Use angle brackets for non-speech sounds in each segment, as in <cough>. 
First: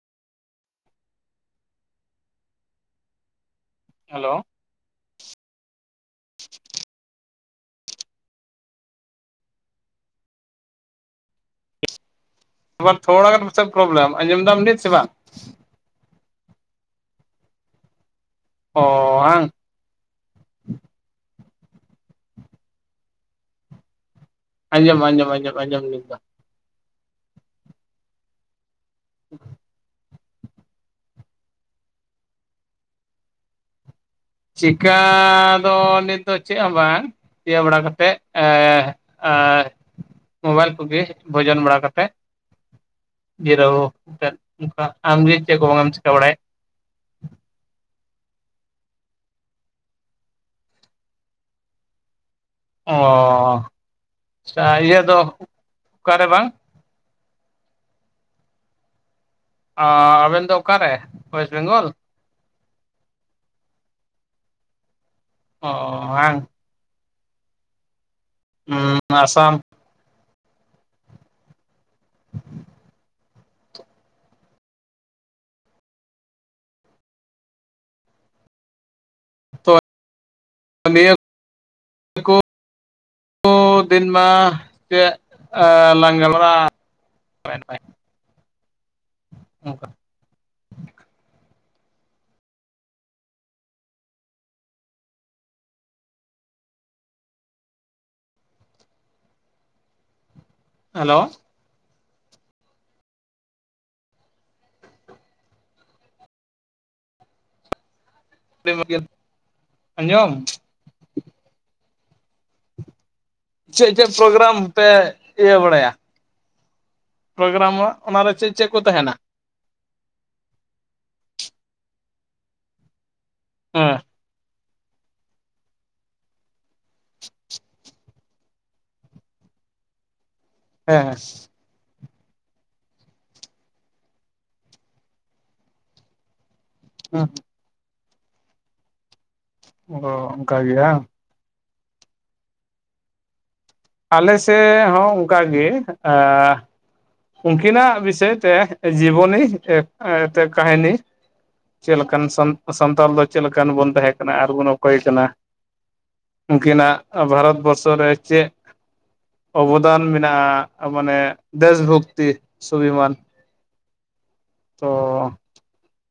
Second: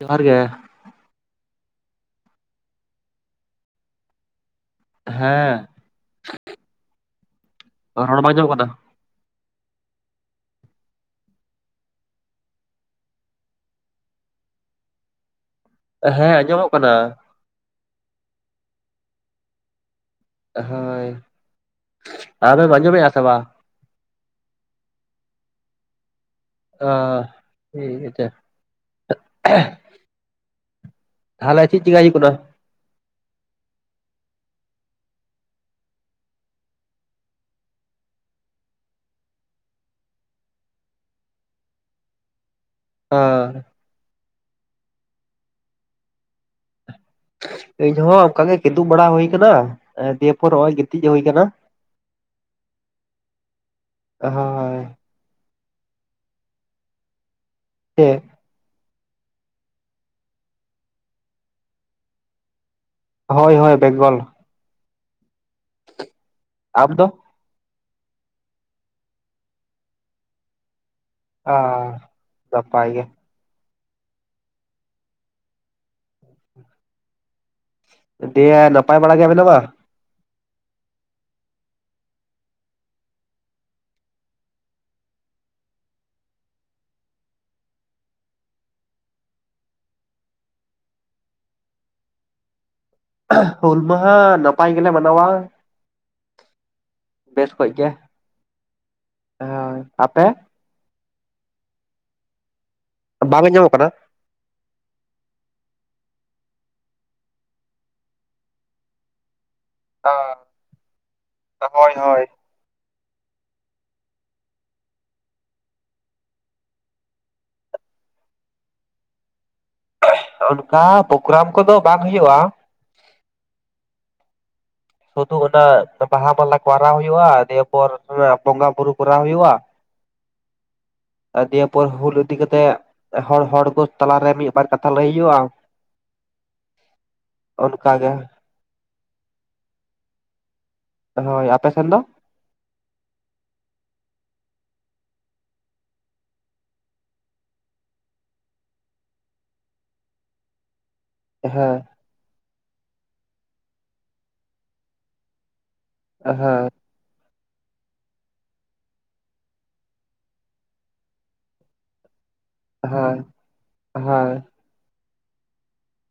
ᱡᱚᱦᱟᱨ ᱜᱮ᱾ ᱦᱮᱞᱳ ᱦᱮᱸ ᱾ <inaudible> ᱨᱚᱲ ᱵᱟᱝ ᱟᱸᱡᱚᱢᱚᱜ ᱠᱟᱱᱟ᱾ ᱟᱵᱟᱨ ᱛᱷᱚᱲᱟᱜᱟᱱ ᱯᱟᱥᱮᱡ ᱯᱨᱚᱵᱞᱮᱢ, ᱟᱸᱡᱚᱢ ᱫᱟᱢ ᱱᱤᱛ ᱥᱮ ᱵᱟᱝ? ᱦᱮᱸ ᱟᱸᱡᱚᱢᱚᱜ ᱠᱟᱱᱟ᱾ ᱚ ᱦᱟᱝ᱾ ᱦᱳᱭ, ᱟᱢᱮᱢ ᱟᱸᱡᱚᱢᱮᱜᱼᱟ ᱥᱮ ᱵᱟᱝ? ᱟᱡᱚᱢ ᱟᱡᱚᱢ ᱟᱡᱚᱢ ᱟᱡᱚᱢ ᱟᱡᱚᱢ ᱱᱤᱛ ᱫᱚ ᱾ ᱚ ᱴᱷᱤᱠ ᱟᱪᱷᱮ <unintelligible> ᱛᱟᱦᱚᱞᱮ ᱪᱮᱫ ᱪᱤᱠᱟᱭ ᱦᱩᱭᱩᱜ ᱠᱟᱱᱟ? ᱪᱤᱠᱟᱻ ᱫᱚ ᱱᱤᱛ ᱫᱚ ᱪᱮᱫ ᱦᱚᱸ ᱵᱟᱝ᱾ ᱤᱭᱟᱹ ᱵᱟᱲᱟ ᱠᱟ ᱠᱟᱛᱮᱫ ᱮᱸ ᱮᱸ ᱢᱳᱵᱟᱭᱤᱞ ᱠᱚᱜᱮ ᱵᱷᱳᱡᱚᱱ ᱵᱟᱲᱟ ᱠᱟᱛᱮᱫ ᱚ ᱡᱤᱨᱟᱹᱣ ᱠᱟᱛᱮᱫ ᱚᱱᱠᱟ, ᱟᱢᱜᱮ ᱪᱮᱫ ᱠᱚ ᱵᱟᱝ ᱮᱢ ᱪᱤᱠᱟ ᱵᱟᱲᱟᱭᱮᱫ? ᱤᱧᱦᱚᱸ ᱚᱱᱠᱟ ᱜᱮ ᱠᱤᱫᱩᱵ ᱵᱟᱲᱟ ᱦᱩᱭ ᱠᱟᱱᱟ, ᱫᱤᱭᱮ ᱯᱚᱨ ᱱᱚᱸᱜᱼᱚᱭ ᱜᱤᱛᱤᱡ ᱦᱩᱭ ᱠᱟᱱᱟ᱾ ᱚᱻ ᱟᱪᱷᱟ ᱦᱳᱭ ᱤᱭᱟᱹ ᱫᱚ ᱚᱠᱟᱨᱮ ᱵᱟᱝ ᱪᱮᱫ? ᱟᱸᱻ ᱟᱵᱮᱱ ᱫᱚ ᱚᱠᱟᱨᱮ ᱳᱭᱮᱥᱴ ᱵᱮᱝᱜᱚᱞ? ᱦᱳᱭ ᱦᱳᱭ ᱵᱮᱝᱜᱚᱞ᱾ ᱚᱻ ᱦᱟᱝ᱾ ᱟᱢ ᱫᱚ? ᱦᱩᱸᱻ ᱟᱥᱟᱢ᱾ ᱟᱻ ᱱᱟᱯᱟᱭ ᱜᱮ᱾ ᱦ <inaudible> ᱫᱮ ᱱᱟᱯᱟᱭ ᱵᱟᱲᱟ ᱜᱮ ᱢᱮᱱᱟᱢᱟ? ᱛᱚ ᱱᱤᱭᱟᱹ <inaudible> ᱠᱚ <unintelligible> ᱫᱤᱱ ᱢᱟ ᱪᱮᱫ ᱞᱟᱝ ᱜᱟᱞᱢᱟᱨᱟᱜ-ᱟ? ᱦᱳᱭ ᱦᱳᱭ, <inaudible> ᱚᱱᱠᱟ᱾ ᱦᱩᱞᱢᱟᱦᱟ ᱱᱟᱯᱟᱭ ᱜᱮᱞᱮ ᱢᱟᱱᱟᱣᱟ᱾ ᱵᱮᱥ ᱚᱠᱚᱡ ᱜᱮ, ᱦᱳᱭ ᱟᱯᱮ? ᱦᱮᱞᱳ? ᱵᱟᱝ ᱟᱡᱽᱢᱚᱜ ᱠᱟᱱᱟ? <unintelligible> ᱟᱸᱡᱚᱢ ᱦᱳᱭ, ᱦᱳᱭ᱾ ᱪᱮᱫ ᱪᱮᱫ ᱯᱨᱳᱜᱨᱟᱢ ᱯᱮ ᱤᱭᱟᱹ ᱵᱟᱲᱟᱭᱟ? ᱯᱨᱳᱜᱨᱟᱢ ᱚᱱᱟ ᱨᱮ ᱪᱮᱫ ᱪᱮᱫ ᱠᱚ ᱛᱟᱦᱮᱱᱟ? ᱚᱱᱠᱟ ᱯᱨᱳᱜᱨᱟᱢ ᱠᱚᱫᱚ ᱵᱟᱝ ᱦᱩᱭᱩᱜᱼᱟ᱾ ᱦᱮᱸ᱾ ᱥᱩᱫᱩ ᱚᱱᱟ ᱵᱟᱦᱟ ᱢᱟᱞᱟ ᱠᱚ ᱟᱨᱟᱣ ᱦᱩᱭᱩᱜᱼᱟ᱾ ᱫᱤᱭᱮᱯᱚᱨ ᱵᱚᱸᱜᱟ ᱵᱩᱨᱩ ᱠᱚᱨᱟᱣ ᱦᱩᱭᱩᱜᱼᱟ᱾ <inaudible> ᱦᱮᱸ᱾ ᱫᱤᱭᱮ ᱯᱚᱨ ᱦᱩᱞ ᱤᱫᱤ ᱠᱟᱛᱮᱜ ᱦᱚᱲ ᱦᱚᱲ ᱠᱚ ᱛᱟᱞᱟᱨᱮ ᱢᱤᱫᱵᱟᱨ ᱠᱟᱛᱷᱟ ᱞᱟᱹᱭ ᱦᱩᱭᱩᱜᱼᱟ᱾ <unintelligible> ᱦᱩᱸ᱾ ᱚᱱᱠᱟ ᱜᱮ ᱚ ᱚᱱᱠᱟ ᱜᱮᱭᱟ᱾ ᱦᱳᱭ ᱟᱯᱮᱥᱮᱱ ᱫᱚ? ᱟᱞᱮ ᱥᱮᱫ ᱦᱚᱸ ᱚᱱᱠᱟ ᱜᱮ ᱩᱱᱠᱤᱱᱟ ᱵᱤᱥᱚᱭᱛᱮ ᱡᱤᱵᱚᱱᱤ ᱮ ᱮᱛᱮ ᱠᱟᱦᱤᱱᱤ ᱦᱮᱸ᱾ ᱪᱮᱫ ᱞᱮᱠᱟᱱ ᱥᱟᱱᱛᱟᱲ ᱫᱚ ᱪᱮᱫ ᱞᱮᱠᱟᱱ ᱵᱚᱱ ᱛᱟᱦᱮᱸ ᱠᱟᱱᱟ ᱟᱨᱵᱚᱱ ᱚᱠᱚᱭᱮ ᱠᱟᱱᱟ? ᱦᱮᱸ ᱩᱱᱠᱤᱱᱟᱜ ᱵᱷᱟᱨᱚᱛ ᱵᱚᱨᱥᱚ ᱨᱮ ᱪᱮᱫ ᱚᱵᱚᱫᱟᱱ ᱢᱮᱱᱟᱜᱼᱟ, ᱢᱟᱱᱮ ᱫᱮᱥ ᱵᱷᱚᱠᱛᱤ ᱦᱳᱭ, ᱦᱳᱭ᱾ ᱚᱸ᱾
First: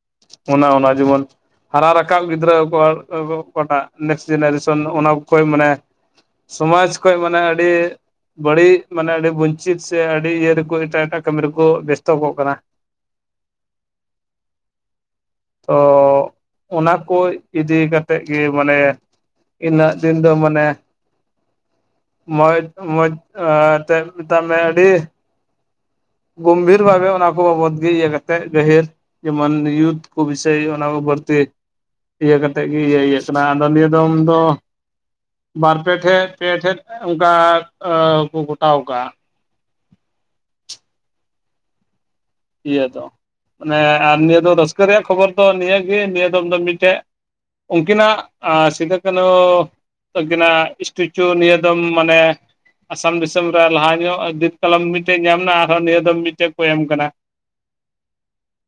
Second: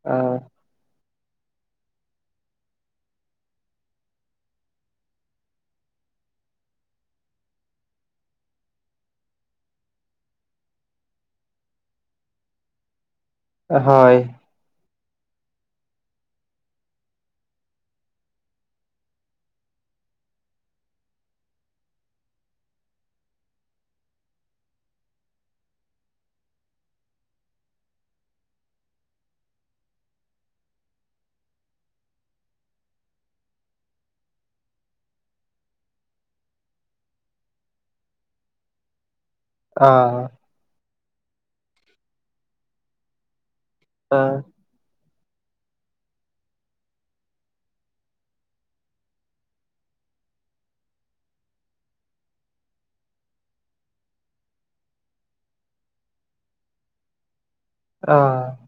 ᱦᱚᱸ᱾ ᱚᱱᱟ ᱚᱱᱟ ᱡᱮᱢᱚᱱ ᱦᱟᱨᱟ ᱨᱟᱠᱟᱵ ᱜᱤᱫᱽᱨᱟᱹ ᱚᱠᱟᱴᱟᱜ ᱱᱮᱠᱥᱴ ᱡᱮᱱᱟᱨᱮᱥᱚᱱ ᱚᱱᱟ ᱠᱚ ᱢᱟᱱᱮ ᱥᱚᱢᱟᱡᱽ ᱠᱷᱚᱡ ᱢᱟᱱᱮ ᱟᱹᱰᱤ ᱵᱟᱹᱲᱤᱡ ᱢᱟᱱᱮ ᱟᱹᱰᱤ ᱵᱚᱧᱪᱤᱛ ᱥᱮ ᱟᱹᱰᱤ ᱤᱭᱟᱹ ᱨᱮᱠᱚ ᱮᱴᱟᱜ ᱮᱴᱟᱜ ᱠᱟᱹᱢᱤ ᱨᱮᱠᱚ ᱵᱮᱥᱛᱚᱜ ᱠᱟᱱᱟ᱾ ᱦᱳᱭ᱾ ᱛᱚ ᱚᱱᱟ ᱠᱚ ᱤᱫᱤ ᱠᱟᱛᱮᱜ ᱜᱮ ᱢᱟᱱᱮ ᱤᱱᱟᱹ ᱫᱤᱱ ᱫᱚ ᱢᱟᱱᱮ ᱢᱚᱡᱽ ᱢᱚᱡᱽ ᱛᱮ ᱢᱮᱛᱟᱜ ᱢᱮ ᱟᱹᱰᱤ ᱜᱚᱢᱵᱷᱤᱨ ᱵᱷᱟᱹᱵᱮ ᱚᱱᱟ ᱠᱚ ᱵᱟᱵᱚᱛ ᱜᱮ ᱤᱭᱟᱹ ᱠᱟᱛᱮᱫ ᱜᱟᱹᱦᱤᱨ ᱡᱮ ᱢᱟᱱᱭᱩᱫ ᱠᱚ ᱵᱤᱥᱚᱭ ᱚᱱᱟ ᱠᱚ ᱵᱟᱹᱲᱛᱮ ᱤᱭᱟᱹ ᱠᱟᱛᱮᱫ ᱜᱮ ᱤᱭᱟᱹ ᱤᱭᱟᱹ ᱠᱟᱱᱟ᱾ ᱟᱫᱚ ᱱᱤᱭᱟᱹ ᱫᱚᱢ ᱫᱚ ᱵᱟᱨ ᱯᱮ ᱴᱷᱮᱡ ᱯᱮ ᱴᱷᱮᱡ ᱚᱱᱠᱟ ᱠᱚ ᱜᱚᱴᱟᱣ ᱟᱠᱟᱹ ᱟᱸ᱾ ᱤᱭᱟᱹ ᱫᱚ ᱢᱟᱱᱮ ᱟᱨ ᱱᱤᱭᱟᱹ ᱫᱚ ᱨᱟᱹᱥᱠᱟᱹ ᱨᱮᱭᱟᱜ ᱠᱷᱚᱵᱚᱨ ᱫᱚ ᱱᱤᱭᱟᱹᱜᱮ ᱱᱤᱭᱟᱹ ᱫᱚᱢ ᱫᱚ ᱢᱤᱫᱴᱮᱡ ᱩᱱᱠᱤᱱᱟᱜ ᱥᱤᱫᱟ- ᱠᱟᱹᱱᱦᱩ ᱟᱹᱠᱤᱱᱟᱹ ᱥᱴᱮᱪᱩ ᱱᱤᱭᱟᱹ ᱫᱚᱢ ᱢᱟᱱᱮ ᱟᱥᱟᱢ ᱫᱤᱥᱚᱢ ᱨᱮ ᱞᱟᱦᱟ ᱧᱚᱜ ᱡᱤᱛ ᱠᱟᱞᱚᱢ ᱢᱤᱫᱴᱮᱡ ᱧᱟᱢ ᱮᱱᱟ ᱟᱨᱦᱚᱸ ᱱᱤᱭᱟᱹ ᱫᱚᱢ ᱢᱤᱫᱴᱮᱡ ᱠᱚ ᱮᱢ ᱟᱠᱟᱱᱟ᱾ ᱚᱸ᱾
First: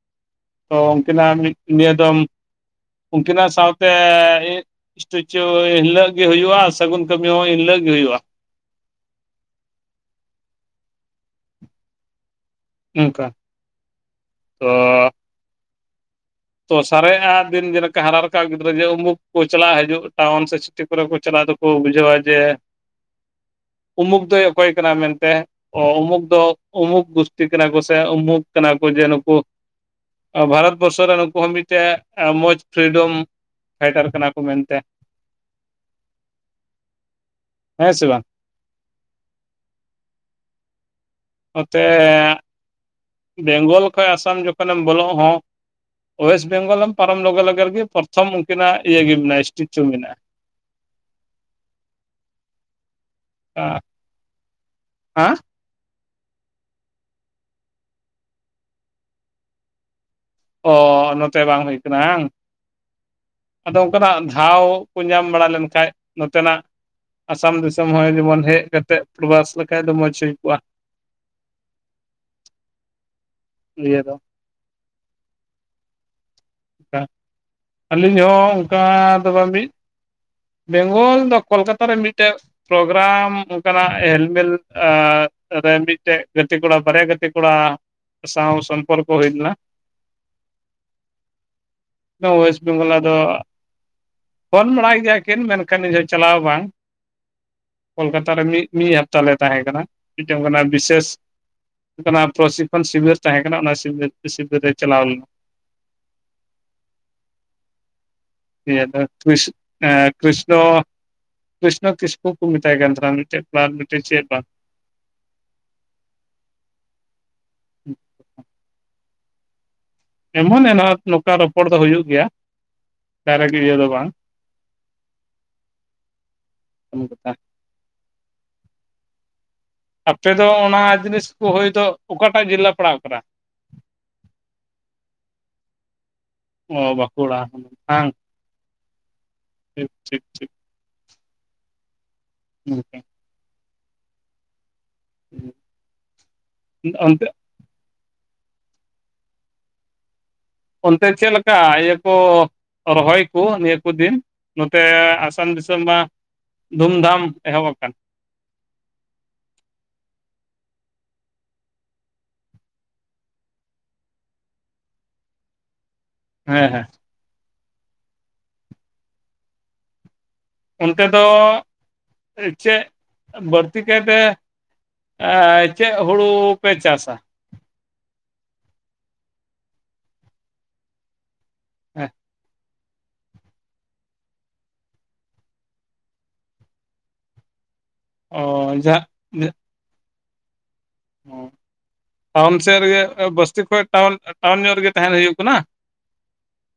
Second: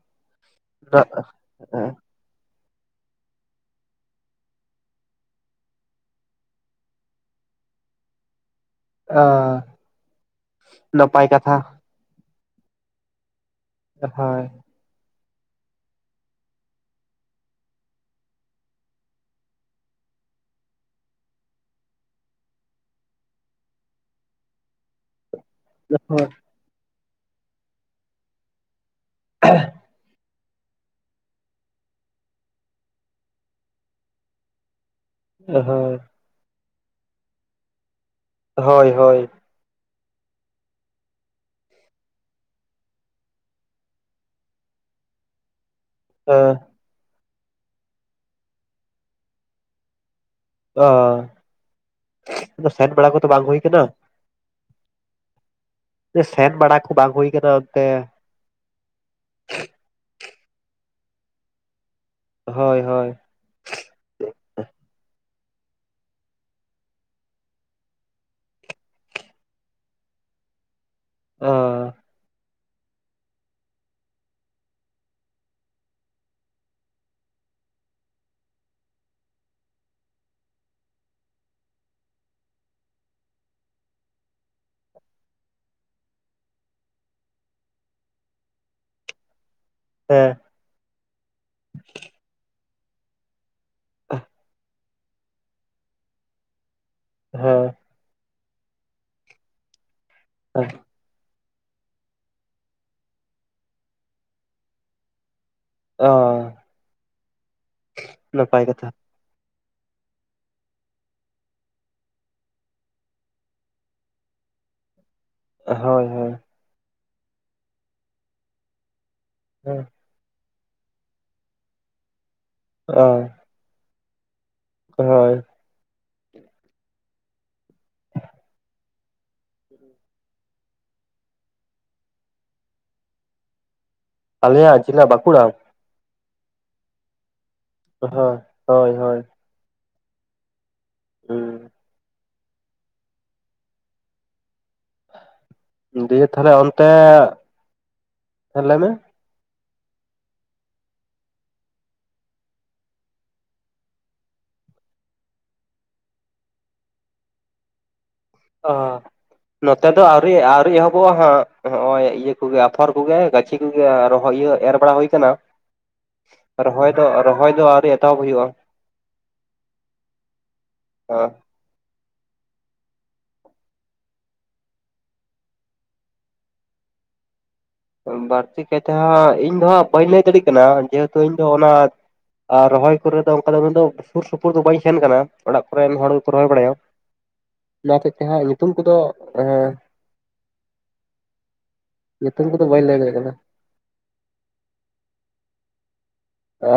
ᱛᱚ ᱩᱱᱠᱤᱱᱟᱜ ᱢᱤᱫ ᱱᱤᱭᱟᱹ ᱫᱚᱢ ᱩᱱᱠᱤᱱᱟᱜ ᱥᱟᱶᱛᱮ ᱥᱴᱮᱪᱩᱸ ᱮᱱᱦᱤᱞᱟᱹᱜ ᱜᱮ ᱦᱩᱭᱩᱜᱼᱟ᱾ ᱥᱟᱹᱜᱩᱱ ᱠᱟᱹᱢᱤ ᱦᱚᱸ ᱮᱱᱦᱤᱞᱟᱹᱜ ᱜᱮ, ᱦᱩᱭᱩᱜᱼᱟ᱾ ᱚ ᱱᱟᱯᱟᱭ ᱠᱟᱛᱷᱟ᱾ ᱚᱱᱠᱟ <unintelligible> ᱦᱳᱭ᱾ ᱛᱚ <unintelligible> ᱛᱚ ᱥᱟᱨᱮ-ᱜ ᱟ ᱫᱤᱱ ᱡᱮᱞᱠᱟ᱾ ᱦᱟᱨᱟ ᱨᱟᱠᱟᱵ ᱜᱤᱫᱽᱨᱟᱹ ᱡᱮ ᱩᱢᱩᱠ ᱠᱚ᱾ ᱪᱟᱞᱟ-ᱜ ᱦᱤᱡᱩ-ᱜ ᱴᱟᱣᱩᱱ ᱥᱮ ᱪ ᱠᱚᱨᱮ ᱠᱚ ᱪᱟᱞᱟ-ᱜ ᱫᱚ-ᱠᱚ ᱵᱩᱡᱟᱹᱣᱟ᱾ ᱡᱮ <inaudible> ᱩᱢᱩᱠ ᱫᱚᱭ, ᱚᱠᱚᱭ ᱠᱟᱱᱟ ᱢᱮᱱᱛᱮ᱾ ᱚᱸ ᱩᱢᱩᱠ ᱫᱚ᱾ ᱩᱢᱩᱠ ᱜᱩᱥᱴᱤ ᱠᱟᱱᱟ ᱠᱚ᱾ ᱥᱮ ᱩᱢᱩᱠ ᱠᱟᱱᱟ ᱠᱚ ᱡᱮ ᱱᱩᱠᱩ ᱟ ᱵᱷᱟᱨᱚᱛ ᱵᱚᱨᱥᱚ ᱨᱮ ᱟᱠᱚ ᱦᱚᱸ ᱢᱤᱫᱴᱮᱱ, ᱢᱚᱡᱽ ᱯᱷᱽᱤᱨᱤᱰᱚᱢ ᱯᱷᱟᱭᱴᱟᱨ ᱠᱟᱱᱟ ᱠᱚ ᱾ ᱢᱮᱱᱛᱮ ᱚ ᱦᱚᱸ᱾ ᱦᱮᱸ ᱥᱮ ᱵᱟᱝ᱾ ᱦᱳᱭ - ᱦᱳᱭ᱾ ᱱᱚᱛᱮᱸᱻ ᱵᱮᱝᱜᱚᱞ ᱠᱷᱚᱱ ᱾ᱟᱥᱟᱢ ᱡᱚᱠᱷᱚᱱ ᱮᱢ ᱵᱚᱞᱚ-ᱜ ᱦᱚᱸ ᱚᱳᱭᱮᱥᱴ ᱵᱮᱝᱜᱚᱞ ᱮᱢ ᱯᱟᱨᱚᱢ ᱞᱚᱜᱟ - ᱞᱟᱜᱟ ᱨᱮᱜᱮ, ᱯᱨᱚᱛᱷᱚᱢ ᱩᱱᱠᱤᱱᱟ-ᱜ ᱤᱭᱟᱹ ᱜᱮ, ᱢᱮᱱᱟᱜᱼᱟ᱾ ᱥᱴᱮᱪᱩ ᱢᱮᱱᱟᱜᱼᱟ᱾ ᱚᱸ ᱥᱮᱱ ᱵᱮᱲᱟ ᱠᱚ-ᱛᱚ ᱵᱟᱝ ᱦᱩᱭ ᱠᱟᱱᱟ? ᱦᱟᱸ᱾ ᱥᱮᱱ ᱵᱟᱲᱟ ᱠᱚ, ᱵᱟᱝ ᱦᱩᱭ ᱟᱠᱟᱱᱟ᱾ ᱚᱱᱛᱮ ᱚᱻ ᱱᱚᱛᱮ ᱵᱟᱝ ᱦᱩᱭ ᱠᱟᱱᱟ ᱾ᱟᱝ ᱦᱳᱭ - ᱦᱳᱭ᱾ ᱟᱫᱚ ᱚᱱᱠᱟᱱᱟ-ᱜ ᱫᱷᱽᱟᱣ ᱠᱚ ᱧᱟᱢ ᱵᱟᱲᱟ ᱞᱮᱱᱠᱷᱟᱡ᱾ ᱱᱚᱛᱮᱱᱟ-ᱜ᱾ ᱟᱥᱟᱢ ᱫᱤᱥᱚᱢ ᱦᱚᱸ ᱡᱮᱢᱚᱱ, ᱦᱮᱡ ᱠᱟᱛᱮ᱾ ᱯᱚᱨᱵᱟᱥ ᱞᱮᱠᱷᱟᱡ ᱫᱚ ᱾ ᱢᱚᱸᱡᱽᱷ ᱦᱩᱭ ᱠᱚᱜᱼᱟ᱾ ᱚᱸᱻ ᱤᱭᱟᱹ ᱫᱚ᱾ ᱟᱹᱞᱤᱧ ᱦᱚᱸ ᱚᱱᱠᱟ᱾ ᱫᱚ ᱵᱟᱝ ᱢᱤᱫ ᱵᱮᱝᱜᱚᱞ ᱫᱚ, ᱠᱳᱞᱠᱟᱛᱟ ᱨᱮ᱾ ᱢᱤᱫᱴᱮᱡ ᱯᱨᱳᱜᱨᱟᱢ ᱚᱱᱠᱟᱱᱟ-ᱜ ᱦᱮᱞ-ᱢᱮᱞ ᱨᱮ, ᱢᱤᱫᱴᱮᱡ ᱜᱟᱛᱮ ᱠᱚᱲᱟ ᱾ ᱵᱟᱨᱭᱟ ᱜᱟᱛᱮ ᱠᱚᱲᱟ᱾ ᱥᱟᱶ ᱦᱚᱸ ᱥᱚᱢᱯᱚᱨᱠ ᱦᱩᱭᱱᱟ᱾ ᱦᱮᱸ᱾ ᱚᱭᱮᱥᱴ ᱵᱮᱝᱜᱚᱞ ᱟᱫᱚ᱾ ᱯᱷᱳᱱ ᱵᱟᱲᱟᱭ, ᱮᱫᱮᱭᱟᱠᱤᱱ᱾ ᱢᱮᱱᱠᱷᱟᱱ ᱤᱧᱦᱚᱸ ᱪᱟᱞᱟᱣ ᱵᱟᱝ ᱦᱮᱸ᱾ ᱠᱳᱞᱠᱟᱛᱟ ᱨᱮ, ᱢᱤᱫ ᱢᱤᱫ ᱦᱟᱯᱛᱟᱞ ᱞᱮ ᱛᱟᱦᱮᱸ ᱠᱟᱱᱟ᱾ ᱢᱤᱫᱴᱮᱱ ᱠᱟᱱᱟ ᱦᱮᱸ ᱵᱤᱥᱮᱥ ᱯᱨᱚᱥᱠᱷᱚᱱ ᱥᱤᱵᱤᱨ ᱛᱟᱦᱮᱸ ᱠᱟᱱᱟ᱾ ᱚᱱᱟ ᱥᱤᱵ ᱥᱤᱵᱤᱨ ᱨᱮ ᱪᱟᱞᱟ-ᱣ ᱞᱮᱱᱟ᱾ ᱚᱸᱻ <unintelligible> ᱤᱥ ᱠᱤᱥᱱᱚ <unintelligible> ᱠᱨᱤᱥᱱᱚ, ᱠᱤᱥᱠᱩ ᱠᱚ ᱢᱮᱛᱟᱭ ᱠᱟᱱ ᱛᱟᱦᱮᱱᱟ ᱾ ᱢᱤᱫᱴᱮᱡ ᱠᱳᱲᱟ <unintelligible> ᱢᱤᱫᱴᱮᱱ ᱪᱮᱫ ᱵᱟᱝ ᱦᱳᱭ - ᱦᱳᱭ᱾ <inaudible> ᱦᱮᱸ᱾ ᱮᱢᱚᱱ ᱮᱱᱟᱱᱷᱟ-ᱜ ᱱᱚᱝᱠᱟ ᱨᱚᱯᱚᱲ ᱫᱚ᱾ ᱦᱩᱭᱩ-ᱜ ᱜᱮᱭᱟ᱾ ᱚ ᱪᱟᱨᱟ ᱜᱤᱲᱭᱟᱹ ᱫᱚ ᱵᱟᱝ, ᱦᱳᱭ᱾ ᱩᱱ ᱡᱚᱠᱷᱟ᱾ ᱟᱯᱮ ᱫᱚ ᱚᱱᱟ ᱡᱤᱱᱤᱥ ᱠᱚ ᱦᱚᱭᱛᱚ ᱚᱠᱟᱴᱟᱜ ᱡᱮᱞᱟ ᱯᱟᱲᱟᱜ ᱠᱟᱱᱟ? ᱟᱞᱮᱭᱟᱜ ᱡᱮᱞᱟ ᱵᱟᱸᱠᱩᱲᱟ᱾ ᱚ ᱵᱟᱹᱠᱩᱲᱟ ᱦᱩ, ᱦᱚ ᱦᱳᱭ ᱦᱳᱭ᱾ ᱴᱷᱤᱠ ᱴᱷᱤᱠ ᱴᱷᱤᱠ ᱾ ᱦᱩᱸ᱾ <unintelligible> ᱦᱩᱸ᱾ ᱫᱤᱭᱟᱹ ᱛᱟᱦᱚᱞᱮ ᱚᱱᱛᱮ ᱦᱮᱸ ᱞᱟᱹᱭ ᱢᱮ? ᱚᱱᱛᱮ ᱪᱮᱫ ᱞᱮᱠᱟ ᱤᱭᱟᱹ ᱠᱚ, ᱨᱚᱦᱚᱭ ᱱᱤᱭᱟᱹ ᱠᱚ ᱫᱤᱱ ᱱᱚᱛᱮ ᱟᱥᱟᱢ ᱫᱤᱥᱚᱢ ᱢᱟ, ᱫᱷᱩᱢᱫᱷᱟᱢ ᱮᱦᱚᱵ ᱟᱠᱟᱱ᱾ ᱚ ᱱᱚᱛᱮ ᱫᱚ ᱟᱹᱣᱨᱤ ᱟᱹᱣᱨᱤ ᱮᱦᱚᱵᱚᱜᱼᱟ ᱦᱟᱸᱜ ᱱᱚᱜᱼᱚᱭ ᱤᱭᱟᱹ ᱠᱚᱜᱮ ᱟᱯᱷᱚᱨ ᱠᱚᱜᱮ ᱜᱟᱪ ᱜᱟᱹᱪᱷᱤ ᱠᱚᱜᱮ ᱟᱨ ᱨᱚᱦᱚᱭ ᱤᱭᱟᱹ ᱮᱨ ᱵᱟᱲᱟ ᱦᱳᱭ ᱠᱟᱱᱟ᱾ ᱦᱮᱸ ᱦᱮᱸ ᱨᱚᱦᱚᱭ ᱫᱚ ᱨᱚᱦᱚᱭ ᱫᱚ ᱟᱹᱣᱨᱤ ᱮᱛᱚᱦᱚᱵ ᱦᱩᱭᱩᱜᱼᱟ? ᱚᱱᱛᱮ ᱫᱚ ᱦᱮᱸ, ᱪᱮᱜ ᱵᱟᱹᱲᱛᱤ ᱠᱟᱭᱛᱮ, ᱮᱸ ᱪᱮᱜ ᱦᱳᱲᱳ ᱯᱮ ᱪᱟᱥᱟ? ᱵᱟᱹᱲᱛᱤ ᱠᱟᱭᱛᱮ ᱦᱟᱸᱜ ᱤᱧ ᱫᱚ ᱦᱟᱸᱜ ᱵᱟᱹᱧ ᱞᱟᱹᱭ ᱫᱟᱲᱮᱭᱟᱜ ᱠᱟᱱᱟ ᱡᱮᱦᱮ ᱛᱚ ᱤᱧ ᱫᱚ ᱚᱱᱟ ᱦᱮᱸ ᱟ ᱨᱚᱦᱚᱭ, ᱠᱚᱨᱮ ᱫᱚ ᱚᱱᱠᱟ ᱫᱚ ᱢᱮᱱ ᱫᱚ ᱥᱩᱨ ᱥᱩᱯᱩᱨ ᱫᱚ ᱵᱟᱹᱧ ᱥᱮᱱ ᱠᱟᱱᱟ ᱚᱲᱟᱜ ᱠᱚᱨᱮᱱ ᱦᱚᱲ ᱜᱮᱠᱚ ᱨᱚᱦᱚᱭ ᱵᱟᱲᱟᱭᱟ᱾ ᱚᱱᱟ ᱦᱚᱛᱮᱪ ᱛᱮ ᱦᱟᱸᱜ ᱧᱩᱛᱩᱢ ᱚ ᱠᱚᱫᱚ ᱮᱻ, ᱚ ᱧᱩᱛᱩᱢ ᱵᱟᱢ ᱠᱚᱫᱚ ᱫᱤᱥᱟᱹᱭ ᱮᱫ ᱵᱟᱹᱧ ᱞᱟᱹᱭ ᱨᱮᱜᱮ ᱫᱟᱲᱮᱭᱟᱜ ᱠᱟᱱᱟ ᱵᱟᱥᱛᱤ ᱠᱷᱚᱱ ᱴᱟᱣᱩᱱ ᱴᱟᱣᱩᱱ ᱧᱚᱜ ᱨᱮᱜᱮ ᱛᱟᱦᱮᱱ ᱦᱩᱭᱩᱜ ᱠᱟᱱᱟ?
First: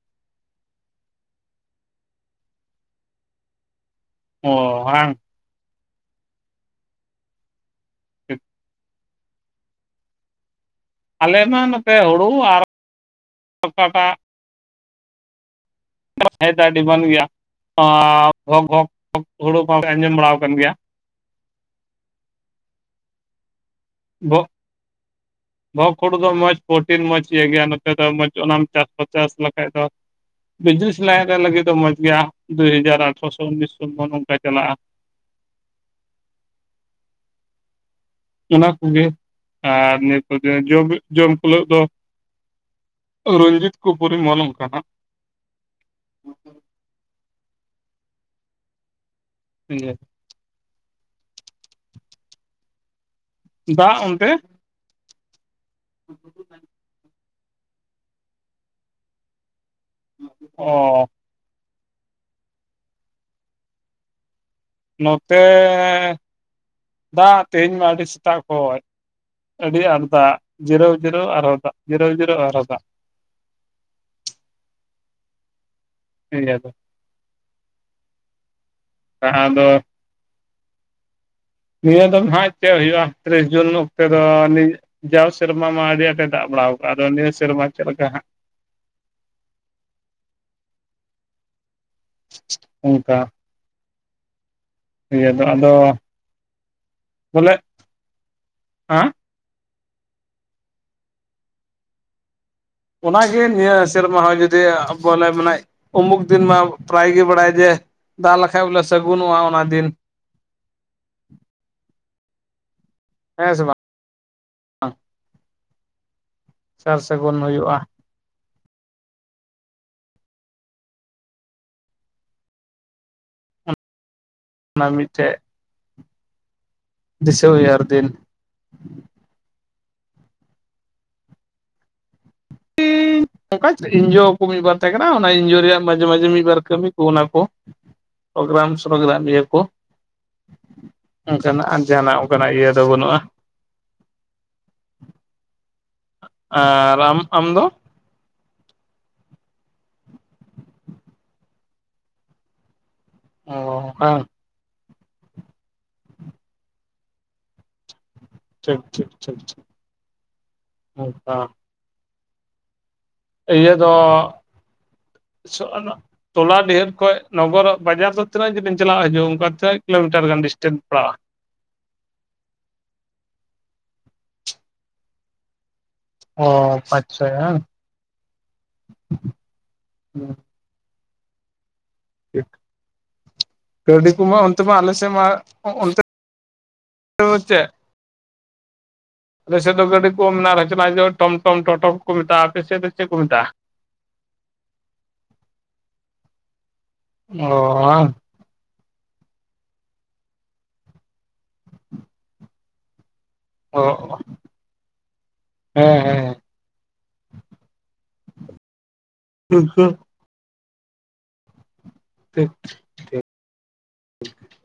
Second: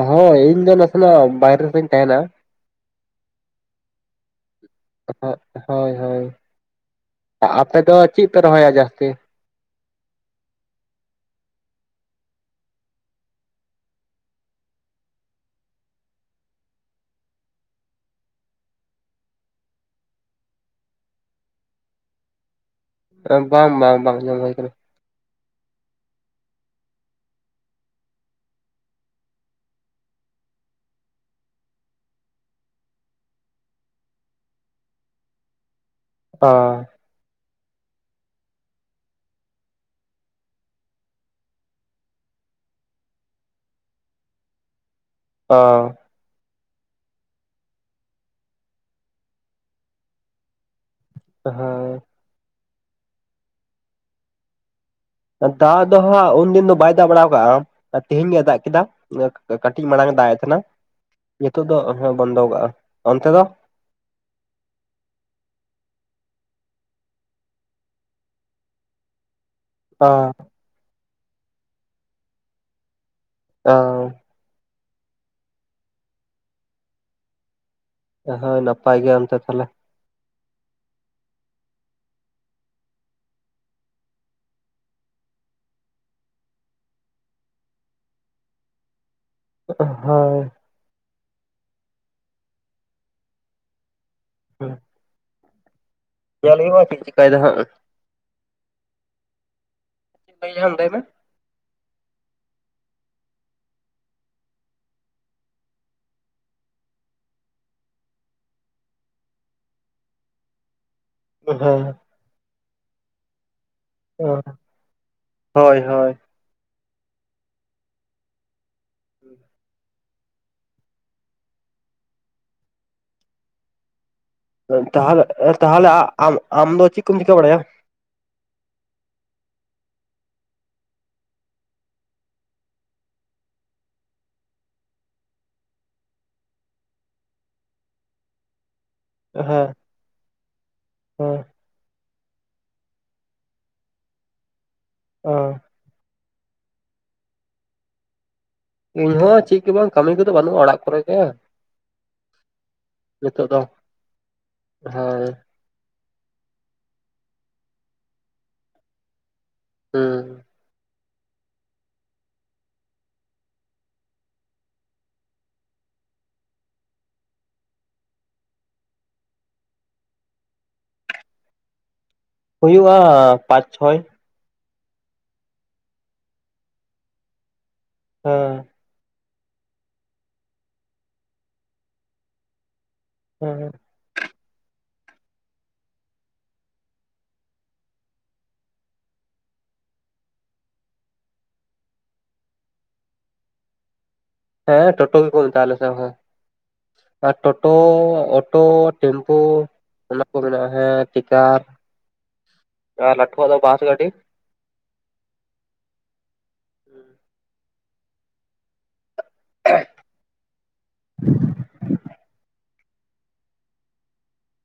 ᱦᱮᱸ ᱤᱧ ᱫᱚ ᱱᱟᱥᱮᱱᱟᱜ ᱵᱟᱭᱨᱮ ᱨᱮᱧ ᱛᱟᱦᱮᱱᱟ᱾ ᱚ ᱵᱟᱝ ᱦᱳᱭ ᱦᱳᱭ᱾ ᱟᱯᱮ ᱫᱚ ᱪᱮᱫ ᱯᱮ ᱨᱚᱦᱚᱭᱟ ᱡᱟᱹᱥᱛᱤ? ᱟᱞᱮ ᱢᱟ ᱱᱚᱛᱮ ᱦᱳᱲᱳ ᱟᱨ ᱚᱠᱟᱴᱟᱜ, <unintelligible> ᱰᱤᱢᱟᱱ ᱜᱮᱭᱟ <unintelligible> ᱦᱳᱲᱳ ᱠᱚ ᱟᱸᱡᱚᱢ ᱵᱟᱲᱟ ᱟᱠᱟᱱ ᱜᱮᱭᱟ᱾ ᱵᱟᱝ ᱵᱟᱝ ᱵᱟᱝ ᱧᱚᱢ ᱟᱸᱡᱚᱢ ᱦᱳᱭ ᱠᱟᱱᱟ᱾ ᱵᱚᱠ ᱦᱳᱲᱳ ᱫᱚ ᱢᱚᱡᱽ ᱯᱨᱚᱴᱤᱱ ᱢᱚᱡᱽ ᱤᱭᱟᱹ ᱜᱮᱭᱟ ᱱᱚᱛᱮ ᱫᱚ ᱢᱚᱡᱽ ᱚᱱᱟᱢ ᱪᱟᱥ ᱵᱟ ᱪᱟᱥ ᱞᱮᱠᱷᱟᱡ ᱫᱚ, ᱵᱤᱡᱽᱱᱮᱥ ᱞᱮᱭᱟ ᱜᱮ ᱞᱟᱹᱜᱤᱫ ᱫᱚ ᱢᱚᱸᱡᱽ ᱜᱮᱭᱟ ᱫᱩᱦᱟᱡᱟᱨ ᱟᱴᱷᱨᱚᱥᱚ ᱩᱱᱤᱥᱥᱚ ᱱᱚᱝᱠᱟ ᱪᱟᱞᱟᱜᱼᱟ᱾ ᱚᱸ᱾ ᱚᱱᱟ ᱠᱚᱜᱮ ᱟᱨ ᱱᱤᱛᱚᱜ ᱫᱚ ᱡᱚᱢ ᱡᱚᱢ ᱦᱩᱞᱟᱹᱜ ᱫᱚ, ᱨᱚᱧᱡᱤᱛ ᱠᱩ ᱯᱚᱨᱤᱢᱚᱞ ᱚᱱᱠᱟᱱᱟᱜ, ᱚ᱾ ᱤᱧᱜᱮ, ᱦᱳᱭ᱾ ᱫᱟᱜ ᱚᱱᱛᱮ? ᱫᱟᱜ ᱫᱚ ᱦᱟᱸᱜ ᱩᱱᱫᱤᱱ ᱫᱚ ᱵᱟᱭ ᱫᱟᱜ ᱵᱟᱲᱟᱣ ᱠᱟᱜᱼᱟ ᱛᱮᱦᱮᱧ ᱜᱮᱭ ᱫᱟᱜ ᱠᱮᱫᱟ᱾ ᱠᱟᱹᱴᱤᱡ ᱢᱟᱲᱟᱝ ᱮ ᱫᱟᱜ ᱮᱫ ᱛᱟᱦᱮᱱᱟ ᱚ ᱱᱤᱛᱚᱜ ᱫᱚ ᱦᱮᱸ ᱵᱚᱱᱫᱚ ᱠᱟᱜᱼᱟ᱾ ᱚᱱᱛᱮ ᱫᱚ? ᱱᱚᱛᱮ ᱫᱟᱜ ᱛᱮᱦᱮᱧ ᱢᱟ ᱟᱹᱰᱤ ᱥᱮᱛᱟᱜ ᱠᱷᱚᱡᱽ᱾ ᱟᱹᱰᱤ ᱟᱨ ᱚ ᱫᱟᱜ ᱡᱤᱨᱟᱹᱣ ᱡᱤᱨᱟᱹᱣ ᱟᱨᱦᱚᱸ ᱫᱟᱜ ᱡᱤᱨᱟᱹᱣ ᱡᱤᱨᱟᱹᱣ ᱟᱨᱦᱚᱸ ᱫᱟᱜ ᱾ ᱚᱸ᱾ ᱴᱷᱤᱠ ᱜᱮᱭᱟ ᱛᱚ᱾ ᱦᱳᱭ ᱱᱟᱯᱟᱭ ᱜᱮᱭᱟᱢ ᱛᱚ ᱛᱟᱦᱞᱮ? ᱟᱫᱚ ᱱᱤᱭᱟᱹ ᱫᱚ ᱱᱟᱦᱟᱸᱜ ᱪᱮᱫ ᱦᱩᱭᱩᱜᱼᱟ ᱛᱤᱨᱤᱥ ᱡᱩᱱ ᱚᱠᱛᱮ ᱫᱚ ᱟᱱᱤᱡ ᱡᱟᱣ ᱥᱮᱨᱢᱟ ᱢᱟ ᱟᱹᱰᱤ ᱟᱸᱴᱮ ᱫᱟᱜ ᱵᱟᱲᱟᱣ ᱠᱟᱜ ᱟᱫᱚ ᱱᱤᱭᱟᱹ ᱥᱮᱨᱢᱟ ᱪᱮᱫ ᱞᱮᱠᱟ ᱦᱟᱸᱜ᱾ ᱦᱳᱭ᱾ ᱚᱝᱠᱟ ᱦᱮᱸ᱾ ᱤᱭᱟᱹ ᱫᱚ ᱟᱫᱚ ᱧᱮᱞ ᱦᱩᱭᱩᱜᱼᱟ ᱪᱮᱫ ᱪᱤᱠᱟᱭᱫᱟ ᱵᱚᱞᱮ ᱦᱟᱸᱜ ᱦᱟᱸ? <inaudible> ᱞᱟᱹᱭ ᱢᱮ᱾ ᱚᱱᱟᱜᱮ ᱱᱤᱭᱟᱹ ᱥᱮᱨᱢᱟ ᱦᱚᱸ ᱡᱩᱫᱤ ᱵᱚᱞᱮ ᱢᱟᱱᱮ ᱩᱢᱩᱠ ᱫᱤᱱ ᱢᱟ ᱯᱨᱟᱭ ᱜᱮ ᱵᱟᱲᱟᱭᱟ ᱡᱮ ᱫᱟᱜ ᱞᱮᱠᱷᱟᱡ ᱵᱚᱞᱮ ᱥᱟᱹᱜᱩᱱᱚᱜᱼᱟ ᱚᱱᱟ ᱫᱤᱱ᱾ ᱦᱮᱸ, ᱦᱮᱸ ᱥᱮ ᱵᱟᱝ? ᱚ ᱦᱳᱭ ᱦᱳᱭ᱾ ᱥᱟᱨ ᱥᱟᱹᱜᱩᱱ ᱦᱩᱭᱩᱜᱼᱟ᱾ ᱚ ᱚᱱᱟ ᱛᱟᱦᱚᱞᱮ ᱢᱤᱫᱴᱮᱡ ᱚ ᱛᱟᱦᱮ ᱟ ᱟᱢ ᱫᱚ ᱪᱮᱫ ᱠᱚᱢ ᱪᱤᱠᱟᱹ ᱫᱤᱥᱟᱹ ᱵᱟᱲᱟᱭᱟ? ᱦᱩᱭᱩᱜᱼᱟ ᱟᱨ ᱫᱤᱱ <inaudible> ᱚᱝᱠᱟ ᱮᱱᱡᱤᱭᱳ ᱠᱚ ᱢᱤᱫ ᱵᱟᱨ ᱛᱟᱦᱮᱸ ᱠᱟᱱᱟ ᱚᱱᱟ ᱮᱱᱡᱤᱭᱳ ᱨᱮᱭᱟᱜ ᱢᱟᱡᱷᱮ ᱢᱟᱡᱷᱮ ᱢᱤᱫ ᱵᱟᱨ ᱠᱟᱹᱢᱤ ᱠᱚ ᱚᱱᱟ ᱠᱚ ᱯᱨᱳᱜᱨᱟᱢ ᱥᱨᱳᱜᱨᱟᱢ ᱱᱤᱭᱟᱹ ᱦᱮᱸ ᱠᱚ ᱦᱮᱸ ᱚᱝᱠᱟᱱᱟᱜ ᱟᱨ ᱡᱟᱦᱟᱸᱱᱟᱜ ᱚᱜᱠᱟᱱᱟᱜ ᱤᱭᱟᱹ ᱫᱚ ᱵᱟᱹᱱᱩᱜᱼᱟ᱾ ᱚ᱾ ᱟᱨ ᱟᱢ ᱟᱢ ᱫᱚ? ᱤᱧᱦᱚ ᱪᱮᱫ ᱜᱮ ᱵᱟᱝ ᱠᱟᱹᱢᱤ ᱠᱚᱫᱚ ᱵᱟᱹᱱᱩᱜᱼᱟ ᱚᱲᱟᱜ ᱠᱚᱨᱮ ᱜᱮ᱾ ᱱᱤᱛᱚᱜ ᱚ ᱫᱚ ᱵᱟᱝ ᱦᱮᱸ᱾ ᱴᱷᱤᱠ ᱴᱷᱤᱠ ᱴᱷᱤᱠ ᱴᱷᱤᱠ᱾ ᱦᱩᱸ᱾ ᱱᱚᱝᱠᱟ ᱤᱭᱟᱹ ᱫᱚ, ᱛᱤᱥᱚᱜ ᱟᱱᱟᱜ ᱛᱚᱞᱟ ᱰᱮᱦᱮᱰ ᱠᱷᱚᱡ ᱱᱚᱜᱚᱨᱚᱜ ᱵᱟᱡᱟᱨ ᱫᱚ ᱛᱤᱱᱟᱜ ᱡᱤᱞᱤᱧ ᱪᱟᱞᱟ ᱦᱤᱡᱩᱜ ᱚᱱᱠᱟ ᱛᱤᱱᱟᱜ ᱠᱤᱞᱳᱢᱤᱴᱟᱨ ᱜᱟᱱ ᱰᱤᱥᱴᱮᱱ ᱯᱟᱲᱟᱜᱼᱟ? ᱦᱩᱭᱩᱜᱼᱟ ᱯᱟᱸᱪ ᱪᱷᱚᱭ᱾ ᱚ ᱯᱟᱪ ᱪᱷᱚᱭ ᱦᱟᱝ? ᱦᱮᱸ᱾ ᱦᱮᱸ ᱴᱷᱤᱠ ᱦᱮᱸ᱾ ᱠᱟᱣᱰᱤ ᱠᱚᱢᱟ ᱚᱱᱛᱮ ᱢᱟ ᱟᱞᱮᱥᱮᱫ ᱢᱟ ᱚᱱᱛᱮ ᱫᱚ ᱪᱮᱫ? ᱟᱞᱮ ᱥᱮᱫ ᱫᱚ ᱜᱟᱹᱰᱤ ᱠᱚ ᱢᱮᱱᱟᱜᱼᱟ ᱨᱚᱪᱚᱱᱟ ᱦᱤᱡᱩᱜᱼᱟ ᱴᱚᱢ ᱴᱚᱢ ᱴᱚᱴᱳ ᱠᱚ ᱢᱮᱛᱟᱜᱼᱟ ᱟᱯᱮ ᱥᱮᱫ ᱫᱚ ᱪᱮᱫ ᱠᱚ ᱢᱮᱛᱟᱜᱼᱟ? <inaudible> ᱦᱮᱸ ᱴᱳᱴᱳ ᱜᱮᱠᱚ ᱢᱮᱛᱟᱜᱼᱟ ᱟᱞᱮ ᱥᱮᱫ ᱦᱚᱸ ᱟᱨ ᱚ ᱴᱳᱴᱳ ᱵᱟᱝ ᱳᱴᱳ ᱴᱮᱢᱯᱩ ᱚᱱᱟ ᱠᱚ ᱢᱮᱱᱟᱜᱼᱟ ᱦᱮᱸ ᱴᱤᱠᱟᱨ ᱟᱨ ᱞᱟᱴᱷᱩᱣᱟᱜ ᱫᱚ ᱵᱟᱥ ᱜᱟᱰᱤ᱾ ᱦᱚᱸ ᱦᱚᱸᱻ <inaudible> <unintelligible> <inaudible> <unintelligible>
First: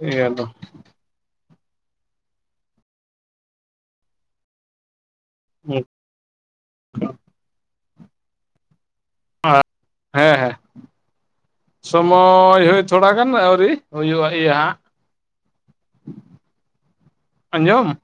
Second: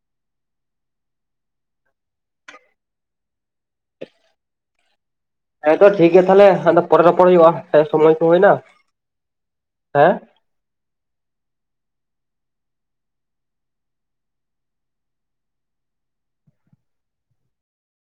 ᱤᱭᱟᱹ ᱫᱚ ᱦᱮᱸ ᱛᱚ ᱴᱷᱤᱠ ᱜᱮᱭᱟ ᱛᱟᱦᱚᱞᱮ ᱟᱫᱚ ᱯᱚᱨᱮ ᱨᱚᱯᱚᱲ ᱦᱩᱭᱩᱜᱼᱟ ᱥᱚᱢᱚᱭ ᱠᱚ ᱦᱩᱭᱮᱱᱟ᱾ ᱦᱮᱸ ᱦᱮᱸ ᱥᱚᱢᱚᱭ ᱦᱚᱭ ᱛᱷᱚᱲᱟ ᱜᱟᱱ ᱟᱹᱣᱨᱤ ᱦᱩᱭᱩᱜᱼᱟ ᱤᱭᱟᱹ ᱦᱟᱸᱜ ᱟᱸᱡᱚᱢ